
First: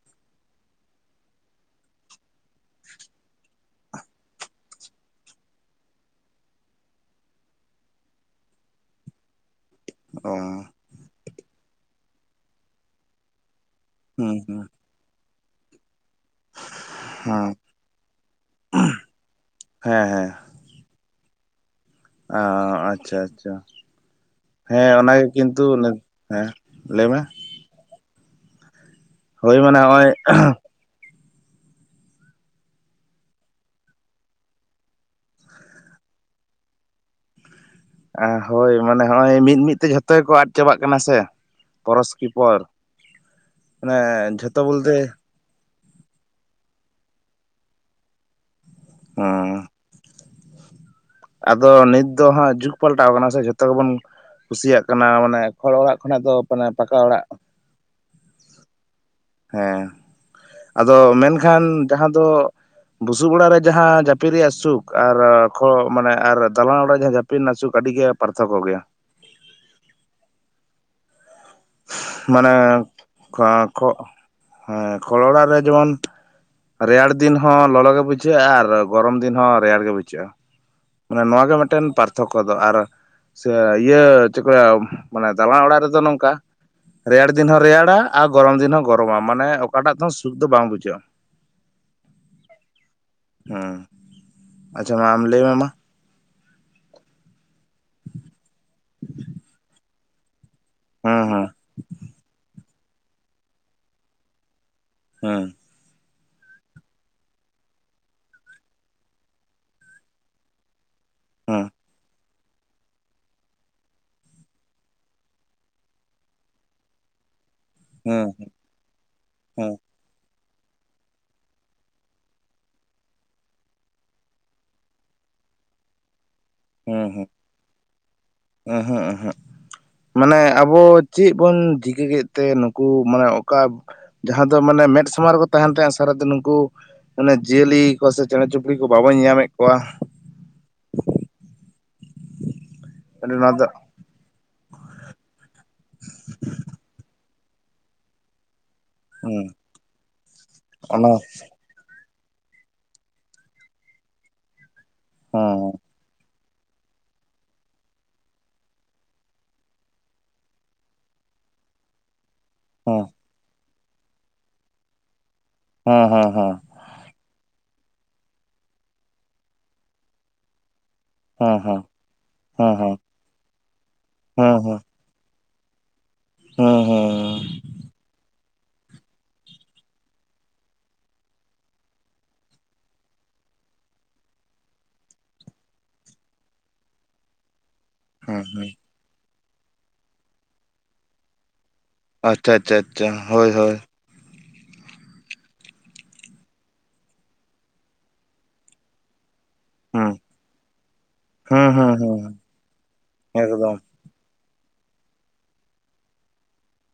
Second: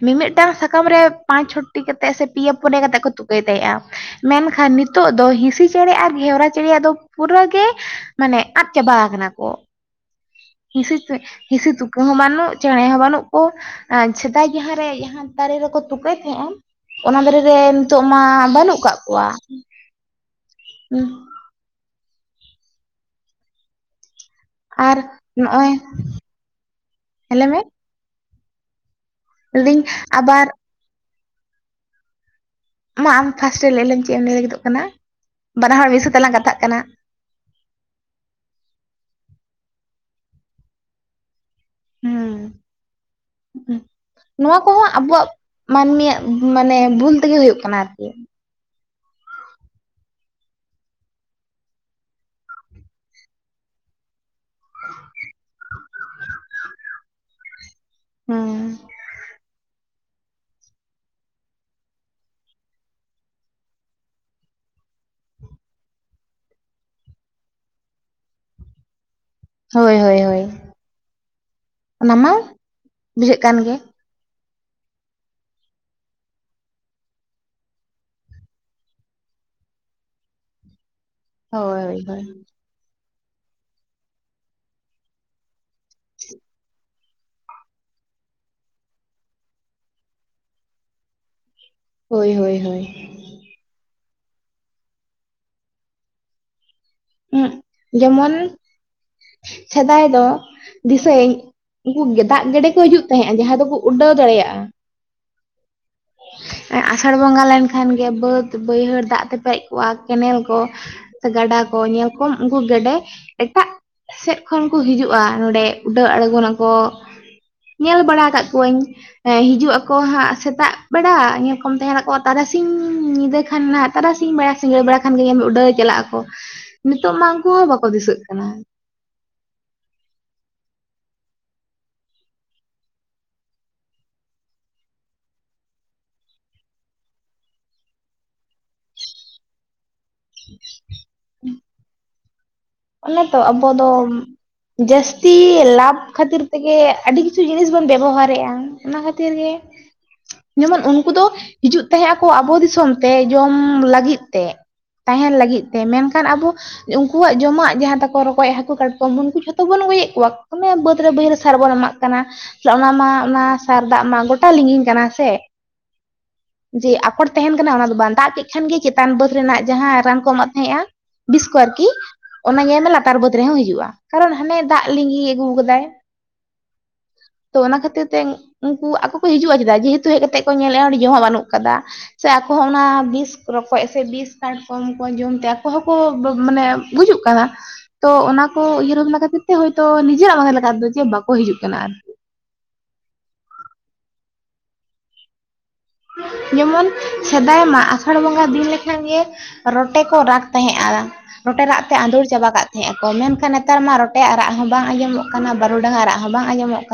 A: ᱢᱤᱼᱢᱤᱜᱴᱟᱝ ᱥᱟᱠᱟᱢ ᱨᱮ ᱯᱟᱸᱪ ᱪᱷᱚᱴᱤ ᱠᱟᱛᱮᱜ ᱥᱮ ᱯᱤᱭᱮ ᱯᱚᱱᱮᱭᱟ ᱠᱟᱛᱮᱜ ᱠᱚ ᱛᱩᱠᱟᱹᱭ ᱛᱟᱦᱮᱸᱜᱼᱟ ᱢᱮᱱᱠᱷᱟᱱ ᱱᱤᱛᱚᱜ ᱫᱚ ᱦᱤᱸᱥᱤ ᱪᱮᱬᱮ ᱟᱨ ᱜᱷᱮᱣᱨᱟ ᱪᱮᱬᱮᱭᱟᱜ ᱫᱚ ᱯᱩᱨᱟᱹ ᱜᱮ ᱢᱟᱱᱮ ᱟᱫ ᱪᱟᱵᱟᱣ ᱠᱟᱱᱟ ᱠᱚ
B: ᱚ
A: ᱦᱤᱸᱥᱤ ᱛᱮᱜ ᱦᱤᱸᱥᱤ ᱛᱩᱠᱟᱹ ᱦᱚᱸ ᱵᱟᱹᱱᱩᱜ ᱪᱮᱬᱮ ᱦᱚᱸ ᱵᱟᱹᱱᱩᱜ ᱠᱚ ᱟᱨ
B: ᱦᱩᱸ
A: ᱥᱮᱫᱟᱭ
B: ᱦᱩᱸ
A: ᱡᱟᱦᱟᱸᱨᱮ ᱡᱟᱦᱟᱸ ᱫᱟᱨᱮ ᱨᱮᱠᱚ ᱛᱩᱠᱟᱹᱭ ᱛᱟᱦᱮᱸᱜᱼᱟ ᱚᱱᱟ ᱫᱟᱨᱮ
B: ᱦᱮᱸ
A: ᱨᱮ ᱱᱤᱛᱚᱜ ᱢᱟ ᱵᱟᱹᱱᱩᱜ ᱠᱟᱜ ᱠᱚᱣᱟ
B: ᱦᱮᱸ
A: ᱦᱩᱸ
B: ᱚ ᱟᱪᱪᱷᱟ ᱟᱪᱪᱷᱟ ᱦᱮᱸ
A: ᱟᱨ
B: ᱚᱱᱟᱜᱮ ᱠᱤᱱᱛᱩ
A: ᱱᱚᱜᱼᱚᱭ
B: ᱦᱮᱸ ᱞᱮᱭ ᱢᱮ ᱦᱳᱭ ᱢᱟᱱᱮ
A: ᱞᱟᱹᱭᱫᱟᱹᱧ
B: ᱦᱚᱜᱼᱚᱭ
A: ᱟᱵᱟᱨ ᱢᱟ ᱟᱢ ᱯᱷᱟᱥᱴᱮ ᱞᱮᱭᱞᱮᱢ ᱪᱮᱜ ᱮᱢ ᱞᱮᱭ ᱞᱟᱹᱜᱤᱫᱚᱜ ᱠᱟᱱᱟ ᱵᱟᱱᱟ ᱦᱚᱲ ᱢᱤᱫ ᱥᱟᱛᱮᱜ ᱞᱟᱝ ᱜᱟᱛᱟᱜ ᱠᱟᱱᱟ
B: ᱦᱳᱭ ᱢᱟᱱᱮ ᱦᱚᱜᱼᱚᱭ ᱢᱤᱫ ᱢᱤᱫ ᱛᱮ ᱡᱷᱚᱛᱚ ᱜᱮᱠᱚ ᱟᱴ ᱪᱟᱵᱟᱜ ᱠᱟᱱᱟ ᱥᱮ ᱯᱚᱨᱚᱥᱠᱤ
A: ᱦᱩᱸ
B: ᱯᱚᱨ ᱢᱟᱱᱮ
A: ᱱᱚᱣᱟ
B: ᱡᱷᱚᱛᱚ
A: ᱠᱚᱦᱚᱸ
B: ᱵᱚᱞᱛᱮ
A: ᱟᱵᱚᱣᱟᱜ ᱢᱟᱹᱱᱢᱤᱭᱟᱜ ᱢᱟᱱᱮ ᱵᱷᱩᱞ ᱛᱮᱜᱮ ᱦᱩᱭᱩᱜ ᱠᱟᱱᱟ ᱟᱨᱠᱤ
B: ᱦᱚᱸ ᱟᱫᱚ ᱱᱤᱛ ᱫᱚ ᱦᱟᱸᱜ ᱡᱩᱜᱽ ᱯᱟᱞᱴᱟᱣ ᱠᱟᱱᱟ ᱥᱮ ᱡᱷᱚᱛᱚ ᱜᱮᱵᱚᱱ ᱠᱩᱥᱤᱭᱟᱜ ᱠᱟᱱᱟ ᱢᱟᱱᱮ ᱠᱷᱚᱲ ᱚᱲᱟᱜ ᱠᱷᱚᱱᱟᱜ ᱫᱚ ᱢᱟᱱᱮ ᱯᱟᱠᱟ ᱚᱲᱟᱜ
A: ᱦᱩᱸ
B: ᱦᱮᱸ ᱟᱫᱚ ᱢᱮᱱᱠᱷᱟᱱ ᱡᱟᱦᱟᱸ ᱫᱚ ᱵᱩᱥᱩᱵ ᱚᱲᱟᱜ ᱨᱮ ᱡᱟᱦᱟᱸ ᱡᱟᱹᱯᱤᱫ ᱨᱮᱭᱟᱜ ᱥᱩᱠ ᱟᱨ ᱠᱷ ᱢᱟᱱᱮ ᱟᱨ ᱫᱟᱞᱟᱱ ᱚᱲᱟᱜ ᱨᱮ ᱡᱟᱦᱟᱸ ᱡᱟᱹᱯ ᱯᱩᱥᱤ ᱱᱟᱜ ᱥᱩᱠᱷ ᱟᱹᱰᱤ ᱜᱮ ᱯᱟᱨᱛᱷᱚᱠᱚ ᱜᱮᱭᱟ
A: ᱦᱚᱭ ᱦᱚᱭ ᱦᱚᱭ
B: ᱢᱟᱸᱱᱟ
A: ᱵᱩᱡᱷᱟᱹᱜ
B: ᱠᱷᱟ
A: ᱠᱟᱱ ᱜᱮ
B: ᱠᱷᱚᱲᱚᱲᱟ ᱨᱮ ᱡᱚᱱ ᱨᱮᱭᱟᱲ ᱫᱤᱱ ᱦᱚᱸ ᱞᱚᱞᱚ ᱜᱮ ᱵᱩᱡᱷᱟᱹᱜ-ᱟ ᱟᱨ ᱜᱚᱨᱚᱢ ᱫᱤᱱ ᱦᱚᱸ ᱨᱮᱭᱟᱲ ᱜᱮ ᱵᱩᱡᱷᱟᱹᱜ-ᱟ ᱢᱟᱱᱮ ᱱᱚᱣᱟᱜᱮ
A: ᱦᱳᱭ
B: ᱢᱤᱫᱴᱮᱱ
A: ᱦᱳᱭ
B: ᱯᱟᱨᱛᱷᱚᱠᱠᱚ ᱫᱚ ᱟᱨ ᱥᱮ ᱤᱭᱟᱹ ᱪᱤᱠᱟᱹᱭᱟᱢ ᱢᱟᱱᱮ ᱫᱟᱞᱟ ᱚᱲᱟᱜ ᱨᱮᱫᱚ ᱱᱚᱝᱠᱟ ᱨᱮᱭᱟᱲ ᱫᱤᱱ ᱦᱚᱸ ᱨᱮᱭᱟᱲᱟ ᱟᱨ ᱜᱚᱨᱚᱢ ᱫᱤᱱ ᱦᱚᱸ ᱜᱚᱨᱚᱢᱟ ᱢᱟᱱᱮ ᱚᱠᱟᱴᱟᱜ ᱫᱚ ᱥᱩᱠ ᱫᱚ ᱵᱟᱝ ᱵᱩᱡᱷᱟᱹᱜ-ᱟ
A: ᱦᱳᱭ ᱦᱳᱭ ᱦᱚᱭ
B: ᱦᱩᱸ ᱟᱪᱪᱷᱟ ᱢᱟ ᱟᱢ ᱞᱟᱹᱭ ᱢᱮ ᱢᱟ
A: ᱦᱩᱸᱜ ᱡᱮᱢᱚᱱ ᱥᱮᱫᱟᱭ ᱫᱚ ᱫᱤᱥᱟᱹᱭ
B: ᱦᱮᱸ ᱦᱮᱸ
A: ᱩᱝᱠᱩ ᱜᱮ ᱫᱟᱜ ᱜᱮᱰᱮ ᱠᱚ ᱦᱤᱡᱩᱜ ᱛᱟᱦᱮᱸᱜ-ᱟ ᱡᱟᱦᱟᱸᱭ ᱫᱚᱠᱚ ᱩᱰᱟᱹᱣ ᱫᱟᱲᱮᱭᱟᱜ-ᱟ
B: ᱦᱮᱸ
A: ᱟᱥᱟᱲ ᱵᱚᱸᱜᱟ ᱞᱮᱱᱠᱷᱟᱱ ᱜᱮ ᱵᱟᱹᱫᱽ ᱵᱟᱹᱭᱦᱟᱹᱲ ᱫᱟᱜ ᱛᱮ ᱯᱮᱡ ᱠᱚᱜ-ᱟ ᱠᱮᱱᱮᱞ ᱠᱚ ᱜᱟᱰᱟ
B: ᱦᱮᱸ
A: ᱠᱚ ᱧᱮᱞ ᱠᱚᱢ ᱩᱝᱠᱩ ᱜᱮᱰᱮ ᱮᱴᱟᱜ ᱥᱮᱜ ᱠᱷᱚᱱ ᱠᱚ ᱦᱤᱡᱩᱜ-ᱟ ᱱᱚᱰᱮ ᱩᱰᱟᱹᱣ ᱟᱬᱜᱚᱱᱟᱠᱚ ᱧᱮᱞ ᱵᱟᱲᱟ
B: ᱦᱮᱸ
A: ᱠᱟᱜ ᱠᱚᱣᱟᱹᱧ
B: ᱦᱮᱸ
A: ᱦᱤᱡᱩᱜ ᱟᱠᱚ ᱦᱟᱸᱜ ᱥᱮᱛᱟᱜ ᱵᱮᱲᱟ ᱧᱮᱞ ᱠᱚᱢ ᱛᱟᱦᱮᱸ ᱱᱟᱠᱚᱣᱟᱜ ᱛᱟᱨᱟᱥᱤᱧ ᱧᱤᱫᱟᱹ ᱠᱷᱟᱱ ᱱᱟᱜ ᱛᱟᱨᱟᱥᱤᱧ ᱵᱮᱲᱟ ᱥᱤᱸᱜᱟᱹᱲ ᱵᱟᱲᱟ ᱠᱷᱟᱱ ᱜᱮ ᱩᱰᱟᱹᱣ ᱪᱟᱞᱟᱜ ᱟᱠᱚ᱾ ᱱᱤᱛᱚᱜ ᱢᱟ ᱩᱝᱠᱩ ᱦᱚᱸ ᱵᱟᱠᱚ ᱫᱤᱥᱟᱹᱜ ᱠᱟᱱᱟ᱾
B: ᱚᱸᱦᱚᱸ ᱚᱸᱦᱚᱜ ᱢᱟᱱᱮ ᱟᱵᱚ ᱪᱮᱫ ᱵᱚᱱ ᱪᱤᱠᱟᱹ ᱠᱮᱫ ᱛᱮ ᱱᱩᱠᱩ ᱢᱟᱱᱮ ᱚᱠᱟ ᱡᱟᱦᱟᱸ ᱫᱚ ᱢᱟᱱᱮ ᱢᱮᱫ ᱥᱟᱢᱟᱝ ᱨᱮᱠᱚ ᱛᱟᱦᱮᱱ ᱛᱮᱦᱮᱸᱜ ᱥᱟᱨᱟ ᱫᱤᱱ ᱱᱩᱝᱠᱩ, ᱚᱱᱮ ᱡᱤᱭᱟᱹᱞᱤ ᱠᱚ ᱥᱮ ᱪᱮᱬᱮ ᱪᱩᱯᱲᱤ ᱠᱚ ᱵᱟᱵᱚ ᱧᱮᱧᱟᱢᱮᱫ ᱠᱚᱣᱟ᱾
A: ᱚᱱᱮ
B: ᱟᱹᱰᱤ
A: ᱛᱚ
B: ᱱᱚᱣᱟ ᱫᱚ
A: ᱟᱵᱚ ᱫᱚᱢ ᱡᱟᱹᱥᱛᱤ ᱞᱟᱵᱷ ᱠᱷᱟᱹᱛᱤᱨ ᱛᱮᱜᱮ ᱟᱹᱰᱤ ᱠᱤᱪᱷᱩ ᱡᱤᱱᱤᱥ ᱵᱚᱱ ᱵᱮᱵᱚᱦᱟᱨᱮᱜᱼᱟ᱾ ᱚᱱᱟ ᱠᱷᱟᱹᱛᱤᱨ
B: ᱦᱩᱸ
A: ᱜᱮ ᱡᱮᱢᱚᱱ ᱩᱝᱠᱩ
B: ᱚᱱᱟ
A: ᱫᱚ ᱦᱤᱡᱩᱜ ᱛᱟᱦᱮᱸᱜ ᱟᱠᱚ ᱟᱵᱚ ᱫᱤᱥᱚᱢ ᱛᱮ ᱡᱚᱢ ᱞᱟᱹᱜᱤᱫ ᱛᱮ᱾ ᱛᱟᱦᱮᱱ ᱞᱟᱹᱜᱤᱫ
B: ᱦᱮᱸ
A: ᱛᱮ, ᱢᱮᱱᱠᱷᱟᱱ ᱟᱵᱚ ᱩᱱᱠᱩᱣᱟᱜ ᱡᱚᱢᱟᱜ ᱡᱟᱦᱟᱸ ᱛᱟᱠᱚ ᱨᱚᱠᱚᱡ ᱦᱟᱹᱠᱩ ᱠᱟᱴᱠᱚᱢ ᱩᱱᱠᱩ ᱡᱷᱚᱛᱚ ᱵᱚᱱ ᱜᱚᱭᱮᱜ ᱠᱚᱣᱟ ᱢᱟᱱᱮ ᱵᱟᱹᱫᱽ ᱨᱮ ᱵᱟᱹᱭᱦᱟᱹᱲ ᱥᱟᱨ ᱵᱚᱱ ᱮᱢᱟᱜ ᱠᱟᱱᱟ᱾ ᱚᱱᱟ
B: ᱦᱮᱸ
A: ᱢᱟ ᱚᱱᱟ ᱥᱟᱨ ᱫᱟᱜ ᱢᱟ ᱜᱚᱴᱟ ᱞᱤᱸᱜᱤᱱ ᱠᱟᱱᱟ ᱥᱮ᱾
B: ᱦᱚᱸ ᱦᱚᱸ ᱦᱚᱸ
A: ᱡᱮ ᱟᱠᱚᱰ ᱛᱟᱦᱮᱱ ᱠᱟᱱᱟ ᱚᱱᱟ ᱫᱚ ᱵᱟᱝ᱾ ᱫᱟᱜ ᱠᱮᱫ ᱠᱷᱟᱱ ᱜᱮ ᱪᱮᱛᱟᱱ ᱵᱟᱹᱫ ᱨᱮᱱᱟᱜ ᱡᱟᱦᱟᱸ ᱨᱟᱱ ᱠᱚ ᱮᱢᱟᱜ ᱛᱟᱦᱮᱸᱜᱼᱟ ᱵᱤᱥ
B: ᱦᱮᱸ
A: ᱠᱚ
B: ᱦᱮᱸ
A: ᱟᱨᱠᱤ ᱚᱱᱟ
B: ᱦᱮᱸ
A: ᱧᱮᱞ ᱢᱮ
B: ᱦᱮᱸ
A: ᱞᱟᱛᱟᱨ ᱵᱟᱹᱫᱽ ᱨᱮᱦᱚᱸ ᱦᱤᱡᱩᱜ-ᱟ ᱾ ᱠᱟᱨᱚᱱ ᱦᱟᱱᱮ
B: ᱦᱮᱸ
A: ᱫᱟᱜ ᱞᱤᱸᱜᱤ ᱟᱜᱩ ᱠᱟᱫᱟᱭ᱾
B: ᱦᱚᱸ ᱦᱮᱸ
A: ᱛᱚ ᱚᱱᱟ ᱠᱷᱟᱹᱛᱤᱨ ᱛᱮ ᱩᱱᱠᱩ ᱟᱠᱚ ᱠᱚ ᱦᱤᱡᱩᱜᱼᱟ ᱪᱮᱫᱟᱜ ᱡᱮᱦᱮᱛᱩ ᱦᱮᱡ ᱠᱟᱛᱮᱜ ᱠᱚ ᱧᱮᱞᱮᱜᱼᱟ ᱚᱸᱰᱮ ᱡᱚᱢᱟᱜ ᱵᱟᱹᱱᱩᱜ ᱠᱟᱫᱟ᱾ ᱥᱮ ᱟᱠᱚ ᱦᱚᱸ ᱚᱱᱟ ᱵᱤᱥ ᱨᱚᱠᱚᱡ ᱥᱮ ᱵᱤᱥ ᱠᱟᱴ ᱠᱚᱢ ᱠᱚ ᱡᱚᱢᱛᱮ ᱟᱠᱚ ᱦᱚᱸᱠᱚ ᱢᱟᱱᱮ ᱜᱩᱡᱩᱜ ᱠᱟᱱᱟ ᱛᱚ
B: ᱦᱮᱸ
A: ᱚᱱᱟ ᱠᱚ
B: ᱦᱮᱸ
A: ᱩᱭᱟᱹᱨ ᱵᱷᱟᱵᱱᱟ ᱠᱷᱟᱛᱤᱨ ᱛᱮ ᱦᱚᱭ ᱛᱚ ᱱᱤᱡᱮᱨᱟᱜ ᱢᱚᱱᱮ ᱞᱮᱠᱟᱛᱮ ᱫᱚ ᱡᱮ ᱵᱟᱠᱚ ᱦᱤᱡᱩᱜ ᱠᱟᱱᱟ᱾
B: ᱟᱪᱪᱷᱟ ᱟᱪᱪᱷᱟ ᱟᱪᱪᱷᱟ ᱦᱚᱭ ᱦᱚᱭ
A: ᱡᱮᱢᱚᱱ ᱥᱮᱫᱟᱭ ᱢᱟ ᱟᱥᱟᱲ ᱵᱚᱸᱜᱟ ᱫᱤᱱ ᱞᱮᱠᱷᱟᱱ ᱜᱮ ᱨᱚᱴᱮ
B: ᱦᱩᱸ
A: ᱠᱚ ᱨᱟᱜ ᱛᱟᱦᱮᱸᱜ-ᱟ᱾ ᱨᱚᱴᱮ
B: ᱦᱩᱸ
A: ᱨᱟᱜ
B: ᱦᱩᱸ
A: ᱛᱮ
B: ᱦᱩᱸ
A: ᱟᱸᱫᱳᱲ ᱪᱟᱵᱟ ᱠᱟᱜ ᱛᱟᱦᱮᱸᱜ ᱟᱠᱚ᱾ ᱢᱮᱱᱠᱷᱟᱱ
B: ᱮᱠᱫᱚᱢ
A: ᱱᱮᱛᱟᱨ ᱢᱟ ᱴᱮᱭᱟᱝ ᱨᱟᱜ ᱦᱚᱸ ᱵᱟᱝ ᱟᱸᱡᱚᱢᱚᱜ ᱠᱟᱱᱟ, ᱵᱟᱨᱩᱰᱟᱝᱟᱜ ᱨᱟᱜ ᱦᱚᱸ ᱵᱟᱝ ᱟᱸᱡᱚᱢᱚᱜ ᱠᱟᱱᱟ᱾